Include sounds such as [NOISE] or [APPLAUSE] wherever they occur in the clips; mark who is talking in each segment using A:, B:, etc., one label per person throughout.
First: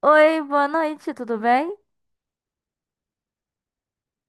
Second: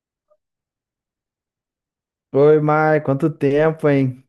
A: Oi, boa noite, tudo bem?
B: Oi, Mar, quanto tempo, hein?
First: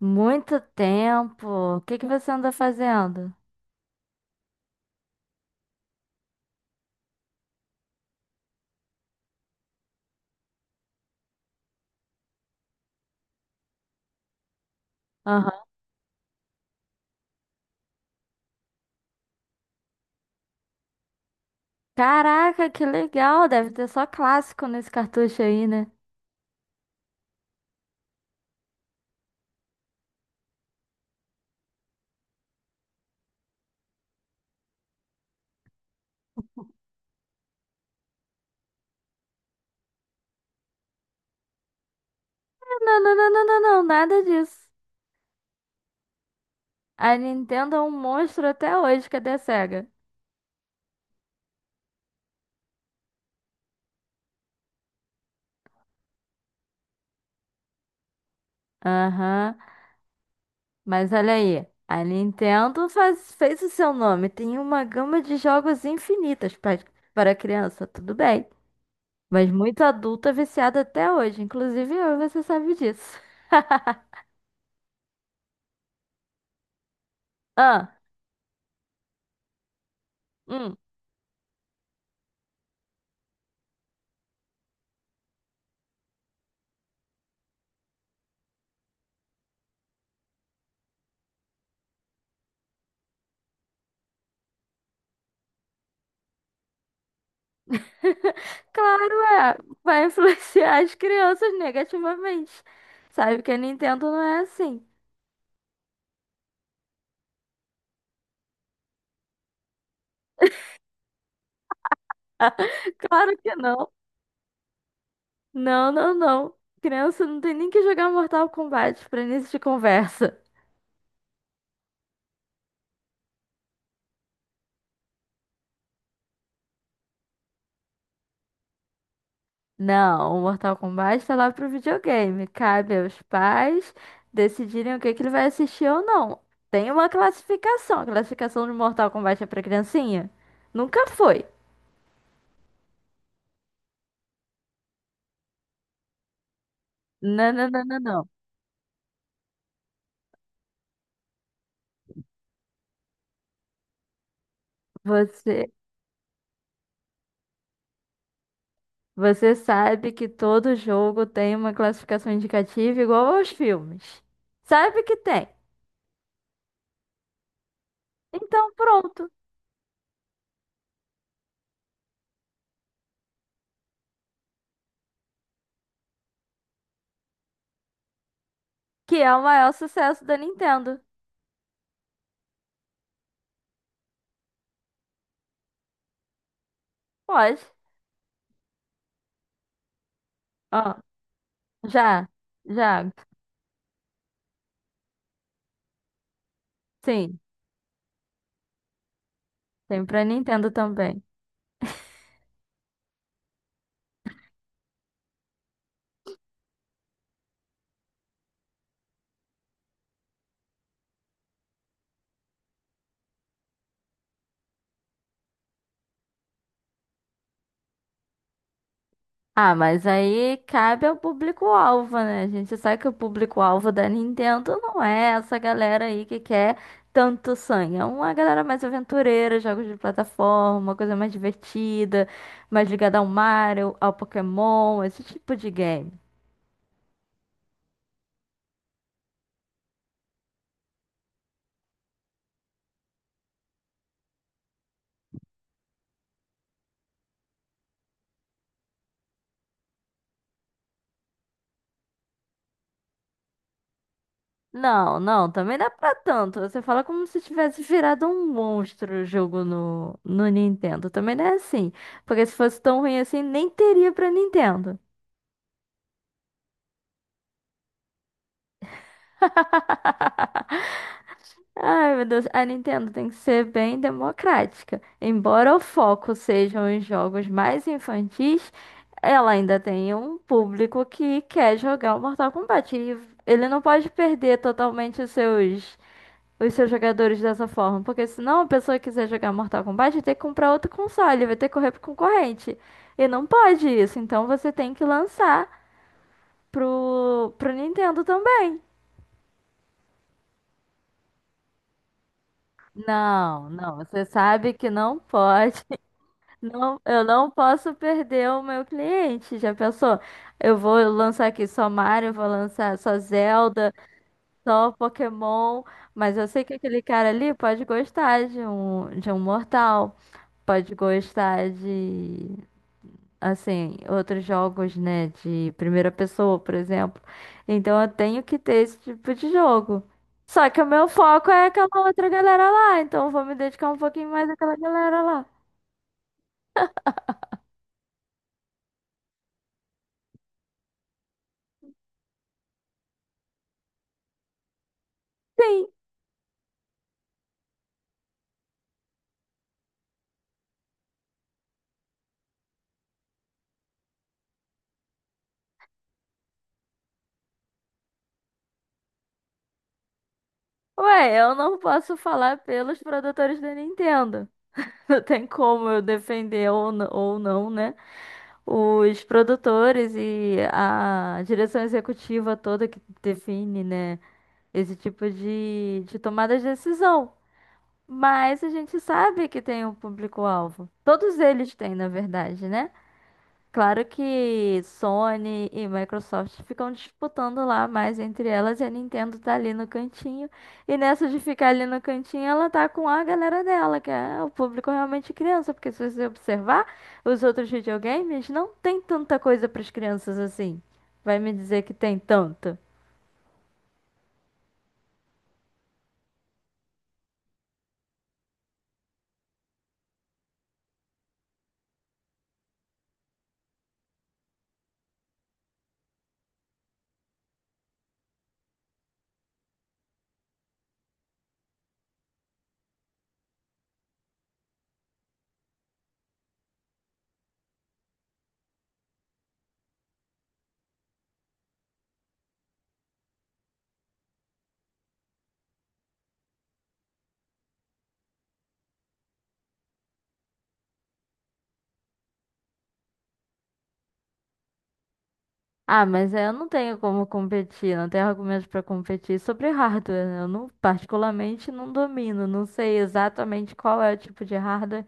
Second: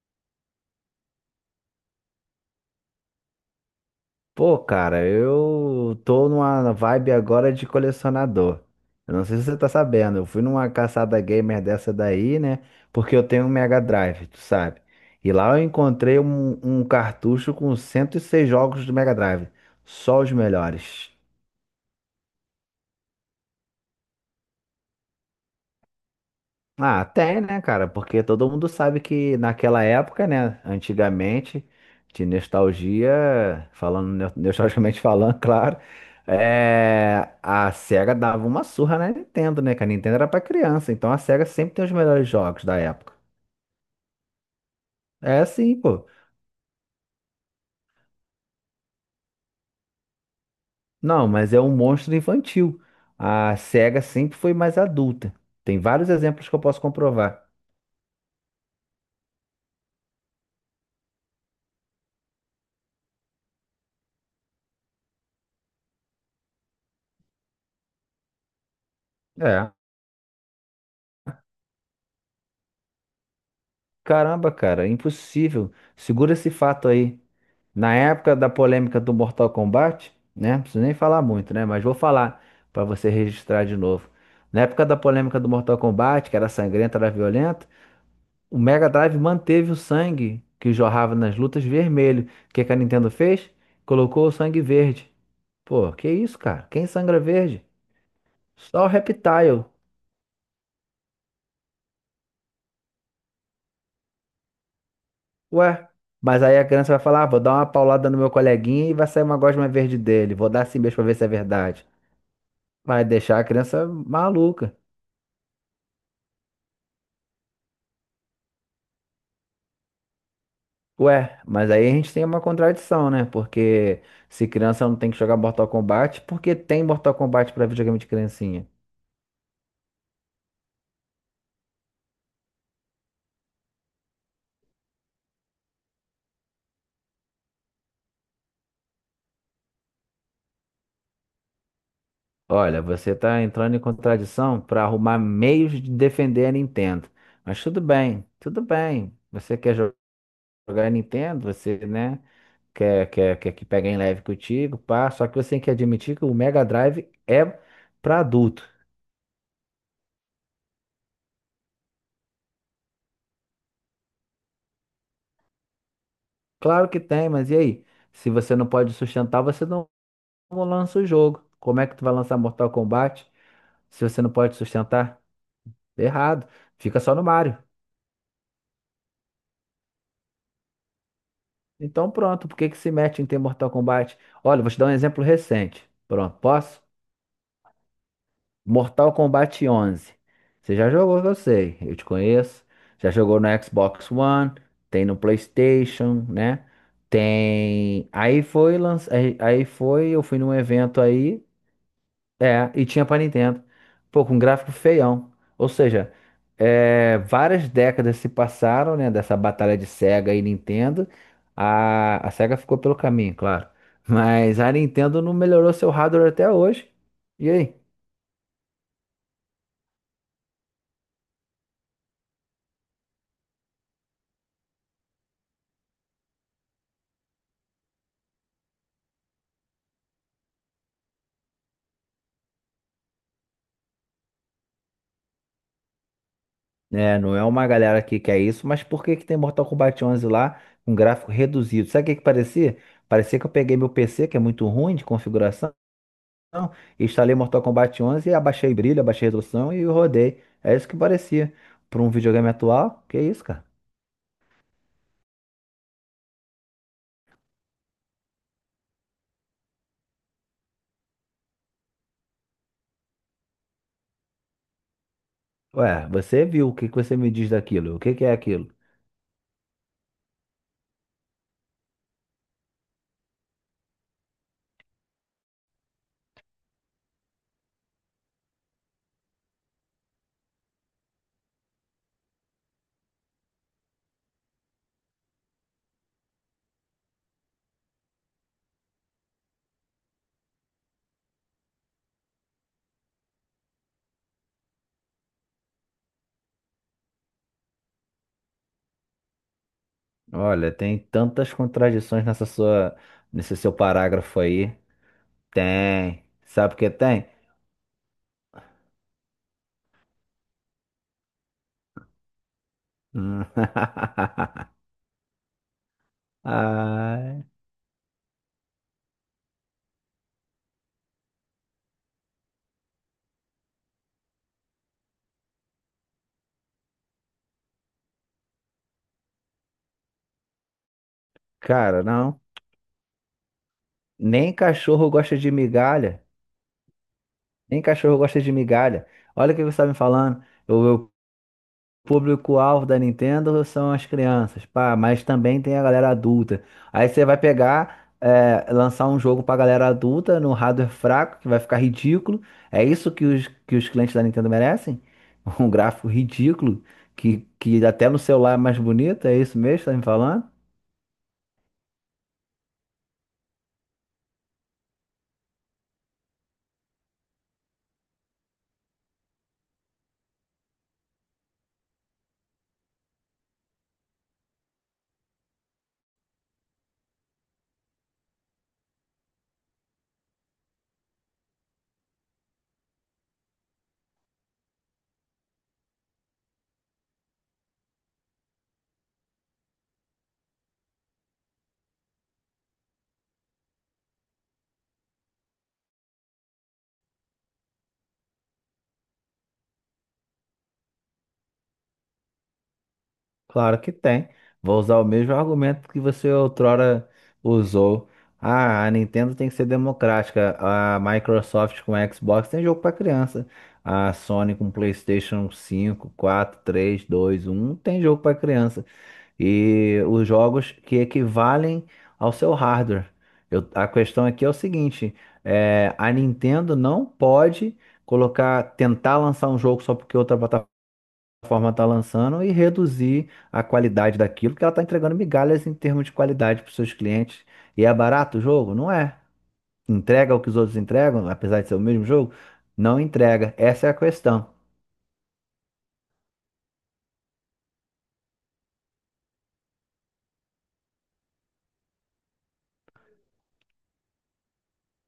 A: Muito tempo. O que que você anda fazendo?
B: Pô, cara, eu tô numa vibe agora de colecionador. Eu não sei se você tá sabendo, eu fui numa caçada gamer dessa daí, né? Porque eu tenho um Mega Drive, tu sabe? E lá
A: Aham.
B: eu encontrei um cartucho com 106 jogos do Mega Drive, só os melhores.
A: Caraca, que legal! Deve ter só clássico nesse cartucho aí, né?
B: Ah, tem, né, cara? Porque todo mundo sabe que naquela época, né, antigamente, de nostalgia, falando no- nostalgicamente [LAUGHS] falando, claro, é, a SEGA dava uma surra na Nintendo, né? Que a Nintendo era pra criança, então a SEGA sempre tem os melhores jogos da
A: Não,
B: época.
A: não, não, não, não, não, nada disso.
B: É assim, pô.
A: A Nintendo é um monstro até hoje, cadê a Sega?
B: Não, mas é um monstro infantil. A SEGA sempre foi mais adulta. Tem vários exemplos que eu posso comprovar.
A: Aham. Mas olha aí, a Nintendo fez o seu nome. Tem uma gama de jogos infinitas para criança, tudo bem. Mas
B: É.
A: muito adulta viciada até hoje, inclusive eu, você sabe disso. [LAUGHS]
B: Caramba, cara, impossível. Segura esse fato aí.
A: Ah.
B: Na época da polêmica do Mortal Kombat, né? Não
A: Hum.
B: preciso nem falar muito, né? Mas vou falar para você registrar de novo. Na época da polêmica do Mortal Kombat, que era sangrenta, era violenta, o Mega Drive manteve o sangue que jorrava nas lutas vermelho. O que que a Nintendo fez? Colocou o sangue verde. Pô, que isso, cara? Quem sangra verde?
A: [LAUGHS]
B: Só o
A: Claro, é.
B: Reptile.
A: Vai influenciar as crianças negativamente. Sabe que a Nintendo não é assim.
B: Ué, mas aí a criança vai falar, ah, vou dar uma paulada no meu coleguinha e vai sair uma gosma verde dele. Vou dar assim mesmo pra ver se é verdade.
A: [LAUGHS]
B: Vai
A: Claro
B: deixar a
A: que
B: criança
A: não.
B: maluca.
A: Não, não, não. Criança não tem nem que jogar Mortal Kombat pra início de conversa.
B: Ué, mas aí a gente tem uma contradição, né? Porque se criança não tem que jogar Mortal Kombat, por que tem Mortal Kombat pra videogame de criancinha?
A: Não, o Mortal Kombat tá lá pro videogame. Cabe aos pais decidirem o que que ele vai assistir ou não. Tem uma classificação. A classificação de Mortal Kombat é pra criancinha? Nunca foi.
B: Olha, você tá entrando em contradição pra arrumar meios de defender a Nintendo.
A: Não,
B: Mas
A: não,
B: tudo
A: não, não,
B: bem,
A: não.
B: tudo bem. Você quer jogar a Nintendo, você, né? Quer que pegue em leve contigo, pá. Só que você tem
A: Você.
B: que admitir que o Mega Drive é pra adulto.
A: Você sabe que todo jogo tem uma classificação indicativa igual aos filmes. Sabe que tem.
B: Claro que tem, mas e aí? Se você não
A: Então,
B: pode
A: pronto.
B: sustentar, você não lança o jogo. Como é que tu vai lançar Mortal Kombat se você não pode sustentar? Errado. Fica só no Mario.
A: Que é o maior sucesso da Nintendo.
B: Então pronto, por que que se mete em ter Mortal Kombat? Olha, vou te dar um exemplo recente. Pronto, posso?
A: Pode.
B: Mortal Kombat 11. Você já
A: Ó,
B: jogou, eu sei, eu te
A: já.
B: conheço. Já
A: Já.
B: jogou no Xbox One, tem no PlayStation, né?
A: Sim.
B: Tem. Aí foi, lanç... aí aí
A: Tem
B: foi, eu
A: pra
B: fui num
A: Nintendo
B: evento
A: também.
B: aí, é, e tinha pra Nintendo. Pô, com gráfico feião. Ou seja, é, várias décadas se passaram, né, dessa batalha de Sega e Nintendo. A Sega ficou pelo caminho, claro. Mas a Nintendo não melhorou seu hardware até hoje. E aí?
A: Ah, mas aí cabe ao público-alvo, né? A gente sabe que o público-alvo da Nintendo não é essa galera aí que quer tanto sangue. É uma galera mais aventureira, jogos de plataforma, uma coisa mais divertida, mais ligada ao Mario, ao Pokémon, esse tipo de game.
B: É, não é uma galera que quer isso, mas por que que tem Mortal Kombat 11 lá com gráfico reduzido? Sabe o que que parecia? Parecia que eu peguei meu PC, que é muito ruim de configuração, e instalei Mortal Kombat 11 e abaixei brilho, abaixei resolução e rodei. É isso que parecia. Para um videogame atual, que isso, cara?
A: Não, não, também dá é pra tanto. Você fala como se tivesse virado um monstro o jogo no Nintendo. Também não é assim. Porque se fosse tão ruim assim, nem teria pra Nintendo.
B: Ué, você viu, o que que você me diz daquilo? O que que é aquilo?
A: Ai, meu Deus, a Nintendo tem que ser bem democrática. Embora o foco sejam os jogos mais infantis, ela ainda tem um público que quer jogar o Mortal Kombat. E ele não pode perder totalmente os seus jogadores dessa forma, porque senão a pessoa que quiser jogar Mortal Kombat vai ter que comprar outro console, vai ter que correr pro concorrente. E não pode isso, então você tem que lançar pro Nintendo também.
B: Olha, tem tantas contradições nesse
A: Não,
B: seu
A: não, você
B: parágrafo
A: sabe
B: aí.
A: que não pode.
B: Tem. Sabe o que
A: Não, eu
B: tem?
A: não posso perder o meu cliente. Já pensou? Eu vou lançar aqui só Mario, vou lançar só
B: Hum.
A: Zelda,
B: [LAUGHS]
A: só Pokémon, mas eu sei que aquele cara
B: Ah.
A: ali pode gostar de um Mortal, pode gostar de assim, outros jogos, né, de primeira pessoa, por exemplo. Então eu tenho que ter esse tipo de jogo. Só que o meu foco é aquela
B: Cara,
A: outra
B: não.
A: galera lá, então eu vou me dedicar um pouquinho mais
B: Nem
A: àquela
B: cachorro
A: galera
B: gosta
A: lá.
B: de migalha. Nem cachorro gosta de migalha. Olha o que você está me falando. O meu público-alvo da Nintendo são as crianças, pá, mas também tem a
A: Sim.
B: galera adulta. Aí você vai pegar, é, lançar um jogo pra galera adulta no hardware fraco, que vai ficar ridículo. É isso que os clientes da Nintendo merecem? [LAUGHS] Um gráfico ridículo, que até no celular é mais bonito, é isso mesmo que você tá me falando?
A: Ué, eu não posso falar pelos produtores da Nintendo. [LAUGHS] Não tem como eu defender ou não, né? Os produtores e a direção executiva toda que define, né? Esse tipo de tomada de decisão. Mas a gente sabe que tem um público-alvo. Todos eles têm, na verdade, né? Claro que Sony e Microsoft ficam disputando lá mais entre elas e a Nintendo tá ali no cantinho. E nessa de ficar ali no cantinho, ela tá com a galera dela, que é o público realmente criança, porque se você observar os outros videogames, não tem tanta coisa para as crianças assim. Vai me dizer que tem tanto.
B: Claro que tem. Vou usar o mesmo argumento que você outrora usou. Ah, a Nintendo tem que ser democrática. A Microsoft com Xbox tem jogo para criança. A Sony com PlayStation cinco, quatro, três, dois, um tem jogo para criança. E os jogos que equivalem ao seu hardware. A questão aqui é o seguinte: é, a Nintendo não pode colocar, tentar lançar um jogo só porque outra plataforma está lançando e reduzir a qualidade daquilo, que ela está entregando migalhas em termos de qualidade para os seus clientes. E é barato o jogo? Não é. Entrega o que os outros entregam, apesar de ser o mesmo jogo? Não entrega. Essa é a questão.
A: Ah, mas é, eu não tenho como competir, não tenho argumentos para competir sobre hardware, né? Eu não, particularmente não domino, não sei exatamente qual é o tipo de hardware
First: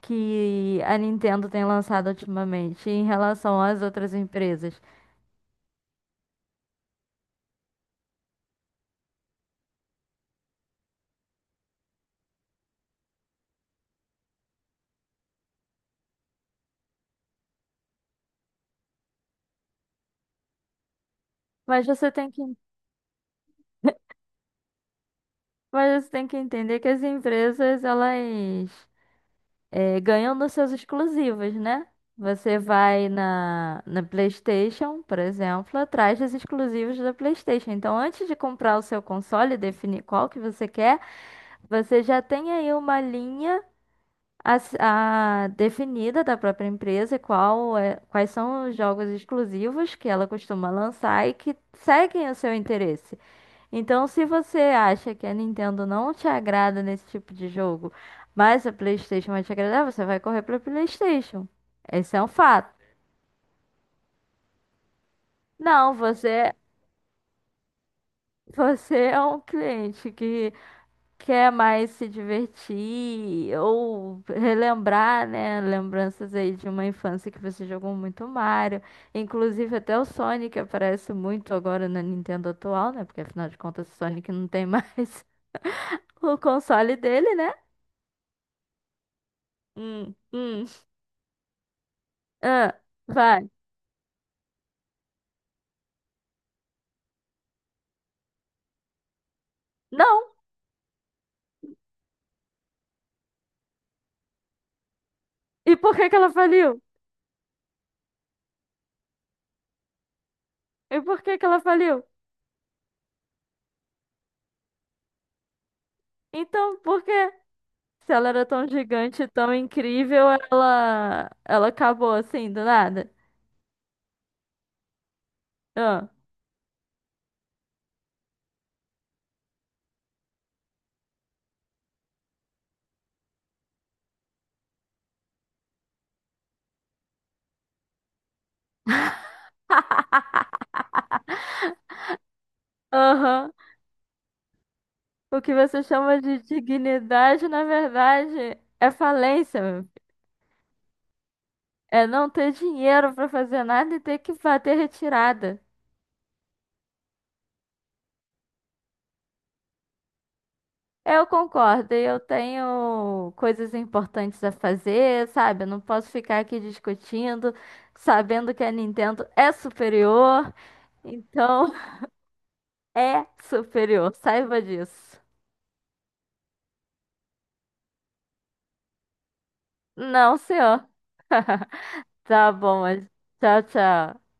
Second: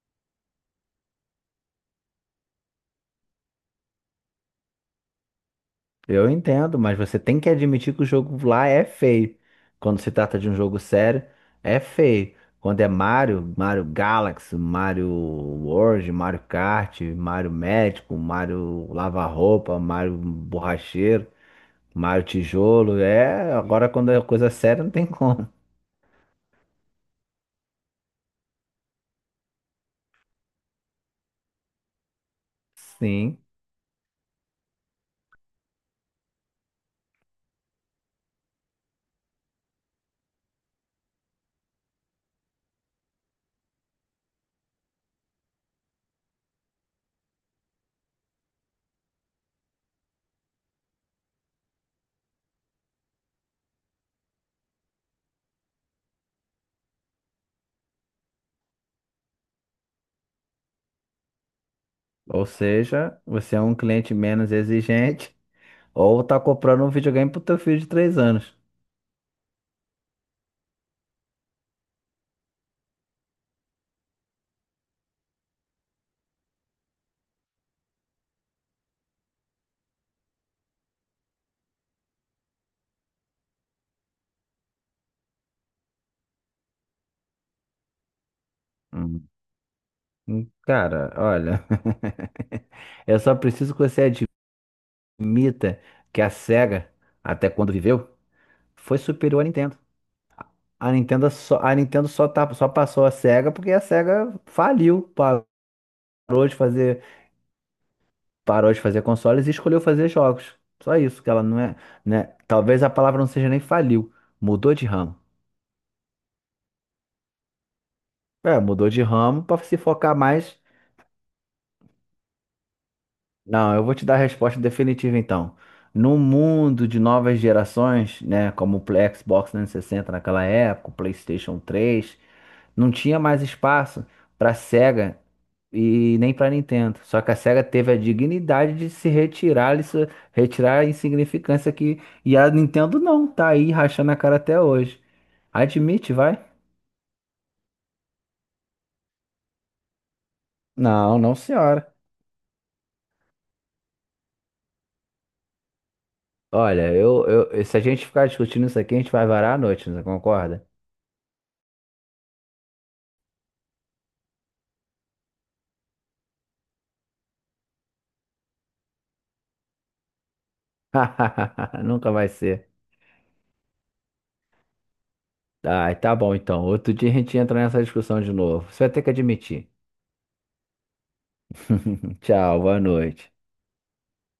A: que a Nintendo tem lançado ultimamente em relação às outras empresas.
B: Eu entendo, mas você tem que admitir que o jogo lá é feio. Quando se trata de um jogo sério, é feio. Quando é Mario, Mario Galaxy, Mario World, Mario Kart, Mario Médico, Mario Lava-Roupa, Mario Borracheiro.
A: Mas você
B: Maio
A: tem que,
B: Tijolo, é. Agora, quando é coisa séria, não tem [LAUGHS] como.
A: mas você tem que entender que as empresas elas ganham nos seus exclusivos, né? Você vai
B: Sim.
A: na PlayStation, por exemplo, atrás dos exclusivos da PlayStation. Então, antes de comprar o seu console e definir qual que você quer, você já tem aí uma linha A, s- a definida da própria empresa qual é, quais são os jogos exclusivos que ela costuma lançar e que seguem o seu interesse. Então, se você acha que a Nintendo não te agrada nesse tipo de jogo, mas a PlayStation vai te agradar, você vai correr para PlayStation. Esse é um
B: Ou
A: fato.
B: seja, você é um cliente menos exigente
A: Não,
B: ou tá
A: você,
B: comprando um videogame pro teu filho de 3
A: [LAUGHS]
B: anos.
A: você é um cliente que quer mais se divertir ou relembrar, né? Lembranças aí de uma infância que você jogou muito Mario. Inclusive até o Sonic aparece muito agora na Nintendo atual, né? Porque afinal de contas o Sonic não tem mais [LAUGHS] o console dele, né?
B: Hum.
A: Hum, hum.
B: Cara, olha.
A: Ah,
B: [LAUGHS] Eu só
A: vai.
B: preciso que você admita que a SEGA, até quando viveu, foi superior à Nintendo.
A: Não!
B: A Nintendo só, tá, só passou a SEGA porque a SEGA faliu,
A: E por que que ela
B: parou de
A: faliu?
B: fazer parou de fazer consoles e escolheu fazer jogos. Só
A: E por
B: isso, que
A: que
B: ela
A: que
B: não
A: ela
B: é,
A: faliu?
B: né? Talvez a palavra não seja nem faliu, mudou de ramo.
A: Então, por quê? Se ela era
B: É,
A: tão
B: mudou de
A: gigante,
B: ramo
A: tão
B: para se focar
A: incrível,
B: mais
A: ela acabou assim, do nada.
B: Não, eu vou te dar a resposta definitiva então.
A: Ah.
B: No mundo de novas gerações, né, como o Xbox 360 naquela época, o PlayStation 3, não tinha mais espaço para Sega e nem para Nintendo. Só que a Sega teve a dignidade de se retirar, isso, retirar a insignificância que e a Nintendo não, tá
A: Aham.
B: aí rachando a cara até hoje.
A: O que você
B: Admite,
A: chama de
B: vai?
A: dignidade, na verdade, é falência, meu filho.
B: Não, não, senhora.
A: É não ter dinheiro para fazer nada e ter que fazer retirada.
B: Olha, eu, se a gente ficar discutindo isso aqui, a gente vai varar a noite, você concorda?
A: Eu concordo, e eu tenho coisas importantes a fazer, sabe? Eu não posso ficar aqui discutindo, sabendo que a Nintendo é superior. Então,
B: [LAUGHS] Nunca vai ser.
A: [LAUGHS] é superior, saiba disso.
B: Ai, tá bom então. Outro dia a gente entra nessa discussão de novo. Você vai ter que admitir.
A: Não, senhor. [LAUGHS]
B: [LAUGHS]
A: Tá
B: Tchau, boa
A: bom, mas
B: noite.
A: tchau, tchau.